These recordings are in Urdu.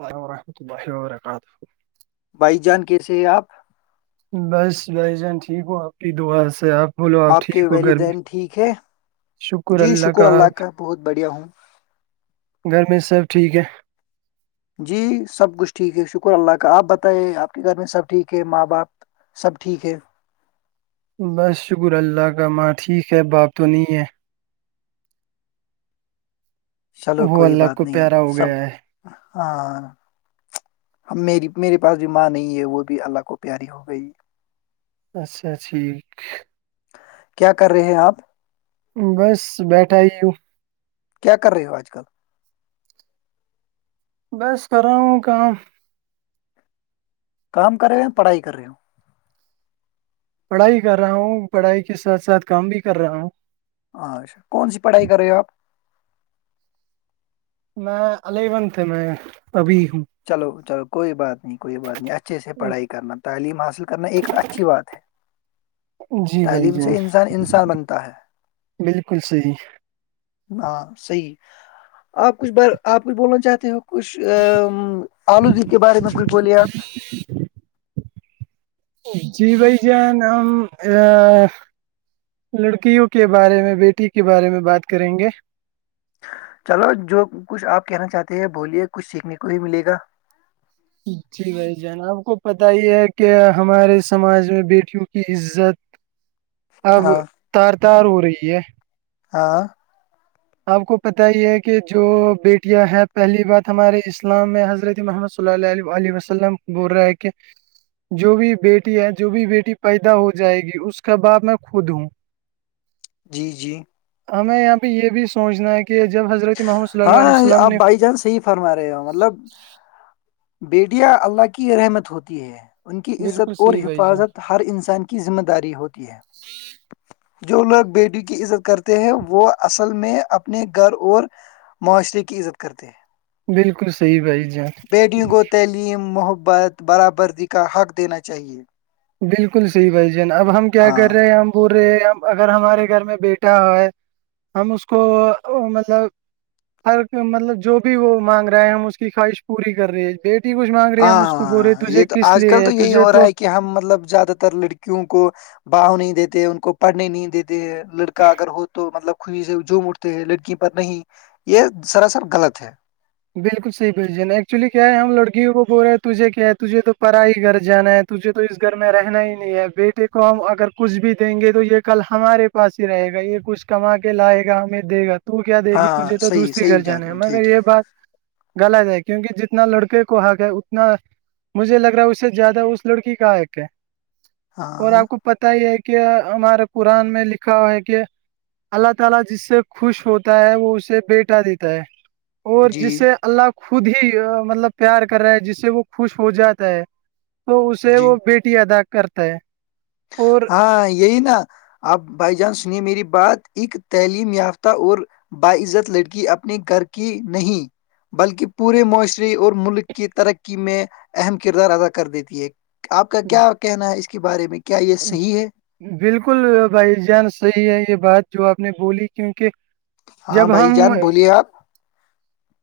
اللہ وورحمۃ اللہ و برکاتہ بائیس جان کیسے ہے آپ بس بھائی جان ٹھیک ہو آپ کی دعا سے آپ بولو آپ کے ٹھیک ہو گھر میں والدین ٹھیک ہے جی شکر اللہ کا بہت بڑھیا ہوں گھر میں سب ٹھیک ہے جی سب کچھ ٹھیک ہے شکر اللہ کا آپ بتائیے آپ کے گھر میں سب ٹھیک ہے ماں باپ سب ٹھیک ہے بس شکر اللہ کا ماں ٹھیک ہے باپ تو نہیں ہے چلو وہ کوئی اللہ بات کو نہیں پیارا ہو سب گیا ہے ہاں ہم میری میرے پاس بھی ماں نہیں ہے وہ بھی اللہ کو پیاری ہو گئی اچھا ٹھیک کیا کر رہے ہیں آپ بس بیٹھا ہی ہوں کیا کر رہے ہو آج کل بس کر رہا ہوں کام کام کر رہے ہو ہیں پڑھائی کر رہے ہو پڑھائی کر رہا ہوں پڑھائی کے ساتھ ساتھ کام بھی کر رہا ہوں اچھا کون سی پڑھائی کر رہے ہو آپ میں الیون تھے میں ابھی ہوں چلو چلو کوئی بات نہیں کوئی بات نہیں اچھے سے پڑھائی کرنا تعلیم حاصل کرنا ایک اچھی بات ہے جی بھائی تعلیم جان سے انسان انسان بنتا ہے بالکل صحیح ہاں صحیح آپ کچھ ب آپ کچھ بولنا چاہتے ہو کچھ ا آلو جی کے بارے میں کچھ بولے آپ جی بھائی جان ہم ا لڑکیوں کے بارے میں بیٹی کے بارے میں بات کریں گے چلو جو کچھ آپ کہنا چاہتے ہیں بولیے کچھ سیکھنے کو ہی ملے گا جی بھائی جانب کو پت ہی ہے کہ ہمارے سماج میں بیٹیوں کی عزت [inaudible] اب ہاں تار تار ہو رہی ہے ہاں آپ کو پت ہی ہے کہ جو بیٹیاں ہے پہلی بات ہمارے اسلام میں حضرت محمد صلی اللہ عل علیہ وسللم بول رہا کہ جو بھی بیٹی ہے جو بھی بیٹی پیدا ہو جائے گی اس کے بعد میں خود ہوں جی جی ہمیں یہاں پہ یہ بھی سوچنا ہے کہ جب حضرت محمد صلی اللہ علیہ ہاں وسللم آپ نے بھائی جان صحیح فرما رہے ہو مطلب بیٹیا اللہ کی رحمت ہوتی ہے ان کی بالکل عزت اور صحیح بھائی جان حفاظت تو ہر انسان کی ذمہ داری ہوتی ہے جو لوگ بیٹی کی عزت کرتے ہیں وہ اصل میں اپنے گھر اور معاشرے کی عزت کرتے ہیں بالکل صی بھائی ج بیٹیوں کو تعلیم محبت برابردی کا حق دینا چاہیے بالکل صحیح بھ جان اب ہم کیا ہاں کر رہے ہیں ہم پورے اگر ہمارے گھر میں بیٹا ہے ہم اس کو مطلب ہر مطلب جو بھی وہ مانگ رہا ہے ہم اس کی خواہش پوری کر رہی ہے بی کچھ مانگ رہی ہم اس کو بول رہے ہاں تجھے یہ تو کس آج لیے کل تو ہے یہی تجھے ہو رہا تو ہے کہ ہم مطلب زیادہ تر لڑکیوں کو بھاؤ نہیں دیتے ان کو پڑھنے نہیں دیتے ہیں لڑکا اگر ہو تو مطلب خوشی سے جوم اٹھتے لڑکی پر نہیں یہ سرا سر غلط ہے بالکل صحیح ب جا ایکچولی کیا ہے ہم لڑکیوں کو بول رہے ہیں تجھے کیا ہے تجھے تو پا ہی گھر جانا ہے تجھے تو اس گھر میں رہنا ہی نہیں ہے بیٹے کو ہم اگر کچھ بھی دیں گے تو یہ کل ہمارے پاس ہی رہے گا یہ کچھ کما کے لائے گا ہمیں دے گا تو کیا دیک گی تجھے ہاں تو صحیح دوسری صحیح گھر جان جانا رہا ہے ہوں مگر ٹھیک یہ بات گلا جائے کیونکہ جتنا لڑکے کو حق ہے اتنا مجھے لگ رہا ہے اس سے زیادہ اس لڑکی کاق ہے اور ہاں آپ کو پت ہی ہے کہ ہمارے قرآن میں لکھا ہوا ہے کہ اللہ تعالی جس سے خوش ہوتا ہے وہ اسے بیٹا دیتا ہے اور جی جس سے اللہ خود ہی مطلب پیار کر رہا ہے جس سے وہ خوش ہو جاتا ہے تو اسے جی وہ بیٹی ادا کرتا ہے اور ہاں یہی نا آپ بائی چانس سنیے میری بات ایک تعلیم یافتہ اور باعزت لڑکی اپنے گھر کی نہیں بلکہ پورے معاشرے اور ملک کی ترقی میں اہم کردار ادا کر دیتی ہے آپ کا کیا کہنا ہے اس کے بارے میں کیا یہ صحیح ہے بالکل بھائی جان صحیح ہے یہ بات جو آپ نے بولی کیونکہ ہاں جب بھائی جان بولیے آپ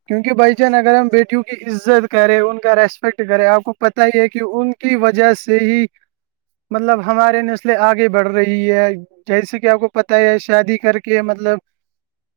کیونک بھائی چان اگر ہم بیٹھی ہ کی عزت کرے ان کا ریسپیکٹ کرے آپ کو پت ہی ہے کہ ان کی وجہ سے ہی مطلب ہمارے نسلیں آگے بڑھ رہی ہے جیسے کہ آپ کو پت ہے شادی کر کے مطلب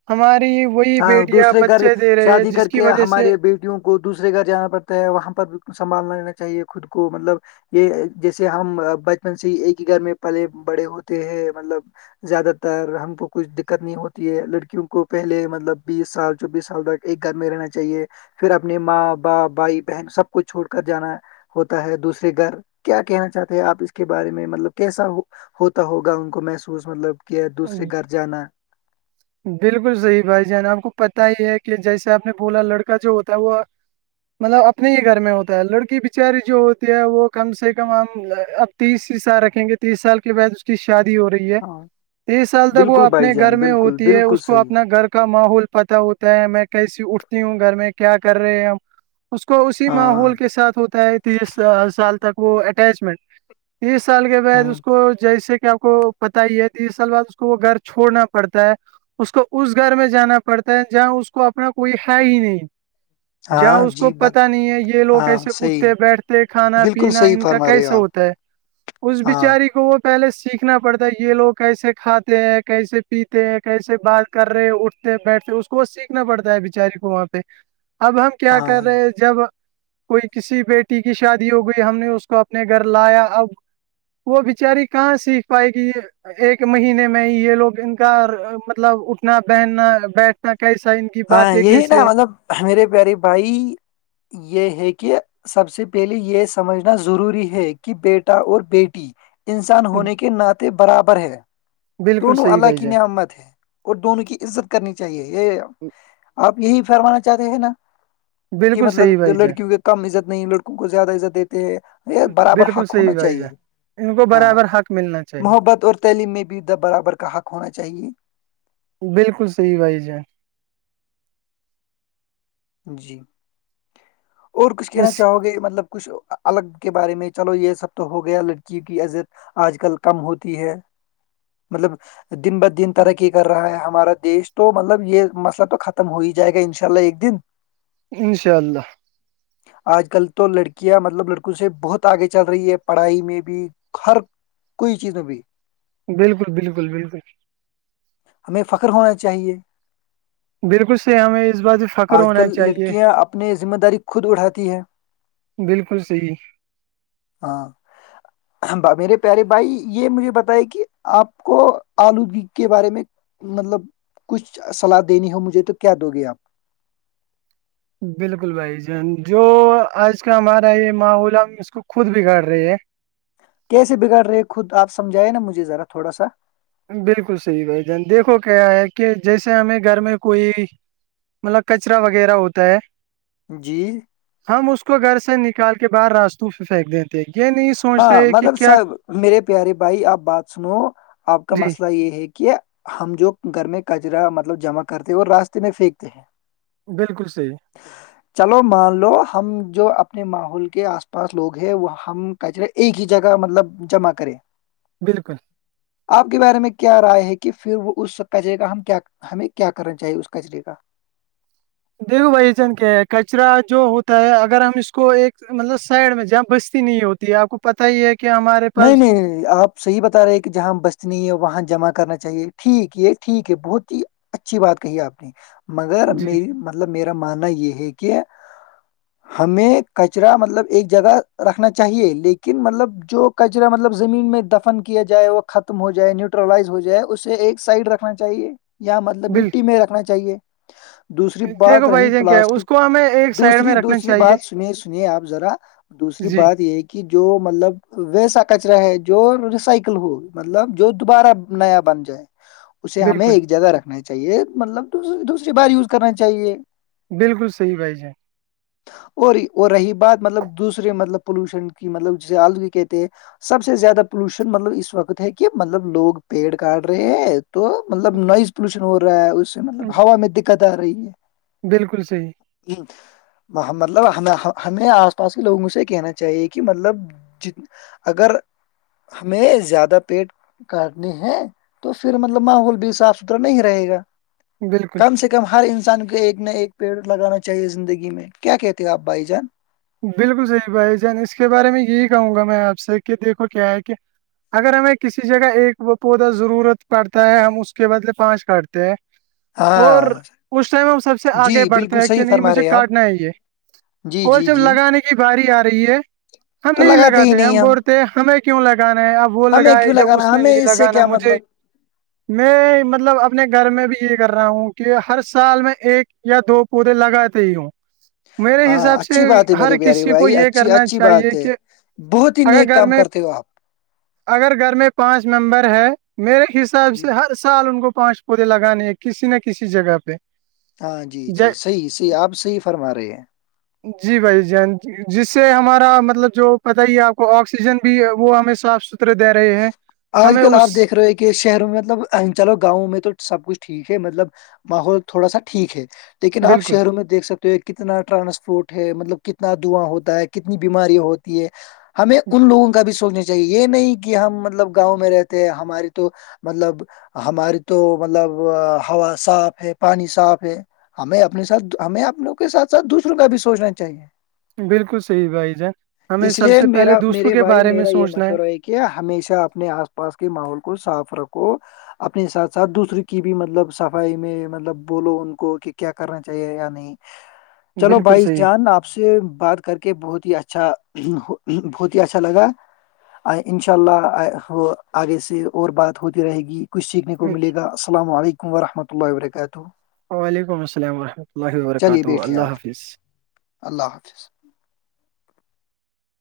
ہماری وہی ہاں بیٹیاں دوسرے گھر بچے دے رہے ہے شادی جس کر کی کے وجہ سے ہمارے بیٹیوں کو دوسرے گھر جانا پڑتا ہے وہاں پر بھی سنبھالنا لینا چاہیے خود کو مطلب یہ جیسے ہم بچپن سے ہی ایک ہی گھر میں پلے بڑے ہوتے ہیں مطلب زیادہ تر ہم کو کچھ دقت نہیں ہوتی ہے لڑکیوں کو پہلے م مطلب بیس سال چوبیس سال تک ایک گھر میں رہنا چاہیے پھر اپنے ماں باپ بھائی بہن سب کوچھ چھوڑ کر جانا ہے ہوتا ہے دوسرے گھر کیا کہنا چاہتے ہیں آپ اس کے بارے میں مطلب کیسا ہو ہوتا ہوگا ان کو محسوس مطلب کہ دوسرے گھر جانا بالکل صحیح بھائی جان آپ کو پتا ہی ہے کہ جیسے آپ نے بولا لڑکا جو ہوتا ہے وہ مطلب اپنے ہی گھر میں ہوتا ہے لڑکی بچاری جو ہوتی ہے وہ کم سے کم ہم تیس سال رکھیں گے تیس سال کے بع اس کی شادی ہو رہی ہے ہاں تیس سال تک وہ بالکل بھائی اپنے گھر جان میں ہوتی بالکل ہے بالکل اس کو صحیح اپنا گھر کا ماحول پتتا ہوتا ہے میں کیسی اٹھتی ہوں گھر میں کیا کر رہے ہیں ہم اس کو اسی ہاں ماحول کے ساتھ ہوتا ہے تیس سال تک وہ اٹیچمنٹ تیس سال کے بعد ہوں اس کو جیسے کہ آ کو پتا ہی ہے تیس سال بعد اس کو وہ گھر چھوڑنا پڑتا ہے اس کو اس گھر میں جانا پڑتا ہے جہ اس کو اپنا کوئی ہے ہی نہیں [inaudible] جہ اس کو جی بس پتا نہیں ہے یہ لوگ ہاں ایسے صحیح اٹھتے بیٹھتے کھانا بالکل پینا صحیح ان کا فرما رہے ہو کیسا آپ ہوتا ہے اس ہاں بچاری کو وہ پہلے سیکھنا پڑتا ہے یہ لوگ کیسے کھاتے ہیں کیسے پیتے ہیں کیسے بات کر رہے اٹھتے بیٹھتے اس کو ب سیکھنا پڑتا ہے بچاری کو وہاں پہ اب ہم کیا ہاں کر رہے جب کوئی کسی بیٹی کی شادی ہو گئی ہم نے اس کو اپنے گھر لایا اب وہ بچاری کہاں سیکھ پائے کہ یہ ایک مہینے میں یہ لوگ ان کا مطلب اٹھنا بہننا بیٹھنا کیسا ہی ہاں یہی نا مطلب میرے پیارے بھائی یہ ہے کہ سب سے پہلے یہ سمجھنا ضروری ہے کہ بیٹا اور بیٹی انسان ہونے کے ناطے برابر ہے بالکل دونوں صحیح اللہ بھائی کی جان نعمت ہے اور دونوں کی عزت کرنی چاہیے یہ آپ یہی فرمانا چاہتےے ہیں نا کہ بالکل صحیح مطلب بھائی لڑکیوں کی کم عزت نہیں لڑکوں کو زیادہ عزت دیتے ہیں جان برابر بالکل حق صحیح ہونا بھائی چاہیے جان ان کو ہاں برابر حق ملنا چاہیے محبت اور تعلیم میں بھی د برابر کا حق ہونا چاہیے بالکل صحی بھائی ج جی اور کچھ کہنا اس چاہو گے مطلب کچھ الگ کے بارے میں چلو یہ سب تو ہو گیا لڑکی کی عزت آج کل کم ہوتی ہے مطلب دن بہ دن ترقی کر رہا ہے ہمارا دیش تو مطلب یہ مسئلہ تو ختم ہو ہی جائے گا انشاء اللہ ایک دن انشاء اللہ آج کل تو لڑکیاں مطلب لڑکوں سے بہت آگے چل رہی ہے پڑھائی میں بھی ہر کوئی چیز ابھی بالکل بالکل بالکل ہمیں فخر ہونا چاہیے بالکل سے ہمیں اس بات پہ فخر آج ہونا کل چاہیے لڑکیاں اپنی ذمہ داری خود اٹھاتی ہیں بالکل صحی ہاں میرے پیارے بھائی یہ مجھے بتائے کہ آپ کو آلودودی کے بارے میں مطلب کچھ سلاح دینی ہو مجھے تو کیا دو گے آپ بالکل بھائی جان جو آج کا ہمارا یہ ماحول ہے اس کو خود بگاڑ رہی ہے کیسے بگڑ رہے خود آپ سمجھائے نا مجھے ذا تھوا سا بالکل صحیح بھائی جان دیکھو کیا ہے کہ جیسے ہمیں گھر میں کوئی مطلب کچرا وغیرہ ہوتا ہے جی ہم اس کو گھر سے نکال کے باہر راستوں پ پھینک دیتے یہ نہیں سوچ ہاں رہے کہ مطلب س کیا میرے پیارے بھائی آپ بات سنو آپ کا جی مسئلہ یہ ہے کہ کیا ہم جو گھر میں کچرا مطلب جمع کرتے ہیں اور راستے میں پھینکتے ہیں بالکل صحی چلو مان لو ہم جو اپنے ماحول کے آس پاس لوگ ہیں وہ ہم ایک ہی جگہ مطلب جمع کرے بالکل آپ کے بارے میں کیا رائے ہے کہ پھر وہ اسق کہ جے گا ہم کیا ہمیں کیا کرنا چاہیے اس کچرے کا دیکھو بھائی جان کیا ہے کچرا جو ہوتا ہے اگر ہم اس کو ایک مطلب سائڈ میں جہاں بستی نہیں ہوتی آپ کو پت ہی ہے کہ ہمارے پاس نہیں نہیں آپ صحی بتا رہے کہ جہاں بستنی ہے وہاں جمع کرنا چاہیے ٹھیک یہ ٹھیک ہے بہت ہی اچھی بات کہی آپ نے مگر جی م مطلب میرا ماننا یہ ہے کہ ہمیں کچرا مطلب ایک جگہ رکھنا چاہیے لیکن مطلب جو کچرا مطلب زمین میں دفن کیا جائے وہ ختم ہو جائے نیوٹرلائز ہو جائے اسے ایک سائڈ رکھنا چاہیے یا مطلب بل مٹی میں رکھنا چاہیے دوسری بات دیکھو رہی بھائی جان کیا ہے پلاسٹک اس کو ہمیں ایک سائڈ میں دوسری رکھنا دوسری چاہیے بات سنی سنیئے آپ ذرا دوسری جی بات یہ ہے کہ جو مطلب ویسا کچرا ہے جو ریسائکل ہو مطلب جو دوبارہ نیا بن جائے اسے ہمیں بالکل ایک جگہ رکھنا چاہیے مطلب دوسری بار یوز کرنا چاہیے بالکل صحیح بھائی جی اور وہ رہی بات مطلب دوسرے مطلب پولوشن کی مطلب جیسے آلودگی کہتے سب سے زیادہ پولوشن مطلب اس وقت ہے کہ مطلب لوگ پیڑ کاٹ رہے ہیں تو مطلب نوائز پولوشن ہو رہا ہے اس سے مطلب ہوا میں دقت آ رہی ہے بالکل صحیح ہ [unintelligible] مطلب ہم ہمیں آس پاس کے لوگوں سے یہ کہنا چاہیے کہ مطلب جت اگر ہمیں زیادہ پیٹ کاٹنی ہے تو پھر مطلب ماحول بھی صاف ستھرا نہیں رہے گا بالکل کم سے کم ہر انسان کے ایک نہ ایک پیڑ لگانا چاہیے زندگی میں کیا کہتے ہیں آپ بھائی جان بالکل صحیح بھائی جان اس کے بارے میں یہی کہوں گا میں آپ سے کہ دیکھو کیا ہے کہ اگر ہمیں کسی جگہ ایک وہ پودا ضرورت پڑتا ہے ہم اس کے بدلے پانچ کاٹتے ہیں ہاں اور اس ٹائم ہم سب سے آگے جی بڑھتے بالکل ہیں کہ صحیح نہیں فرما رہے مجھے ہیں آپ کاٹنا ہے یہ جی اور جی جب جی لگانے کی باری آ رہی ہے ہم تو نہیں ہی لگاتے نہیں ہم بولتے ہمیں کیوں لگانا ہے اب وہ ہمیں لگائے یا اس نے نہیں لگانا مجھے ہی [unintelligible] میں مطلب اپنے گھر میں بھی یہ کر رہا ہوں کہ ہر سال میں ایک یا دو پودے لگاتے ہی ہوں [inaudible] میرے ہاں حساب سے اچھی بات ہے میرے ہر پیارے کسی کو بھائی یہ اچھی کرنا اچھی چاہیے بات ہے کہ بہت ہی اگر نیک گھر کام میں کرتے ہو آپ اگر گھر میں پانچ ممبر ہے میرے حساب جی سے ہر سال ان کو پانچ کوے لگانے ہے کسی نہ کسی جگہ پہ ہاں جی جی جے صحیح صحیح آپ صحیح فرما رہے ہیں جی بھائی جان جس سے ہمارا مطلب جو پت ہی ہے آپ کو آکسیجن بھی ہے وہ ہمیں صافتا دے رہے ہیں آج ہمیں کل آپ اس دیکھ رہے ہیں کہ شہروں میں مطلب چلو گاؤں میں تو سب کچھ ٹھیک ہے مطلب ماحول تھوڑا سا ٹھیک ہے لیکن آپ بالکل شہروں میں دیکھ سکتے تو کتنا ٹرانسپورٹ ہے مطلب کتنا دواں ہوتا ہے کتنی بیماری ہوتی ہے ہمیں ان لوگوں کا بھی سوچنا چاہیے یہ نہیں کہ ہم مطلب گاؤں میں رہتے ہماری تو مطلب ہماری تو مطلب ہوا صاف ہے پانی صاف ہے ہمیں اپنے ساتھ ہمیں اپنے کے ساتھ ساتھ دوسروں کا بھی سوچنا چاہیے بالکل صحیح بھائی جان ہمیں اس سب لیے سے پہلے میرا دوسروں میرے کے بھائی بارے میں میرا یہ سوچنا مشورہ ہے کہ کہ ہمیشہ اپنے آس پاس کے ماحول کو صاف رکھو اپنے ساتھ ساتھ دوسرے کی بھی مطلب صفائی میں مطلب بولو ان کو کہ کیا کرنا چاہیے یا نہیں ہے چلو بالکل بھائی صحیح جان آپ س سے بات کر کے بہت ہی اچھا بہت ہی اچھا لگا آ ان شاء اللہ آگے سے اور بات ہوتی رہے گی کچھ سیکھنے کو ملے گا السلام علیکم ورحمۃہ اللہ و برکاتہ وعلیکم السلام ورحمۃ اللہ وبرکاتہ بیٹھے اللہ آپ حافظ [inaudible]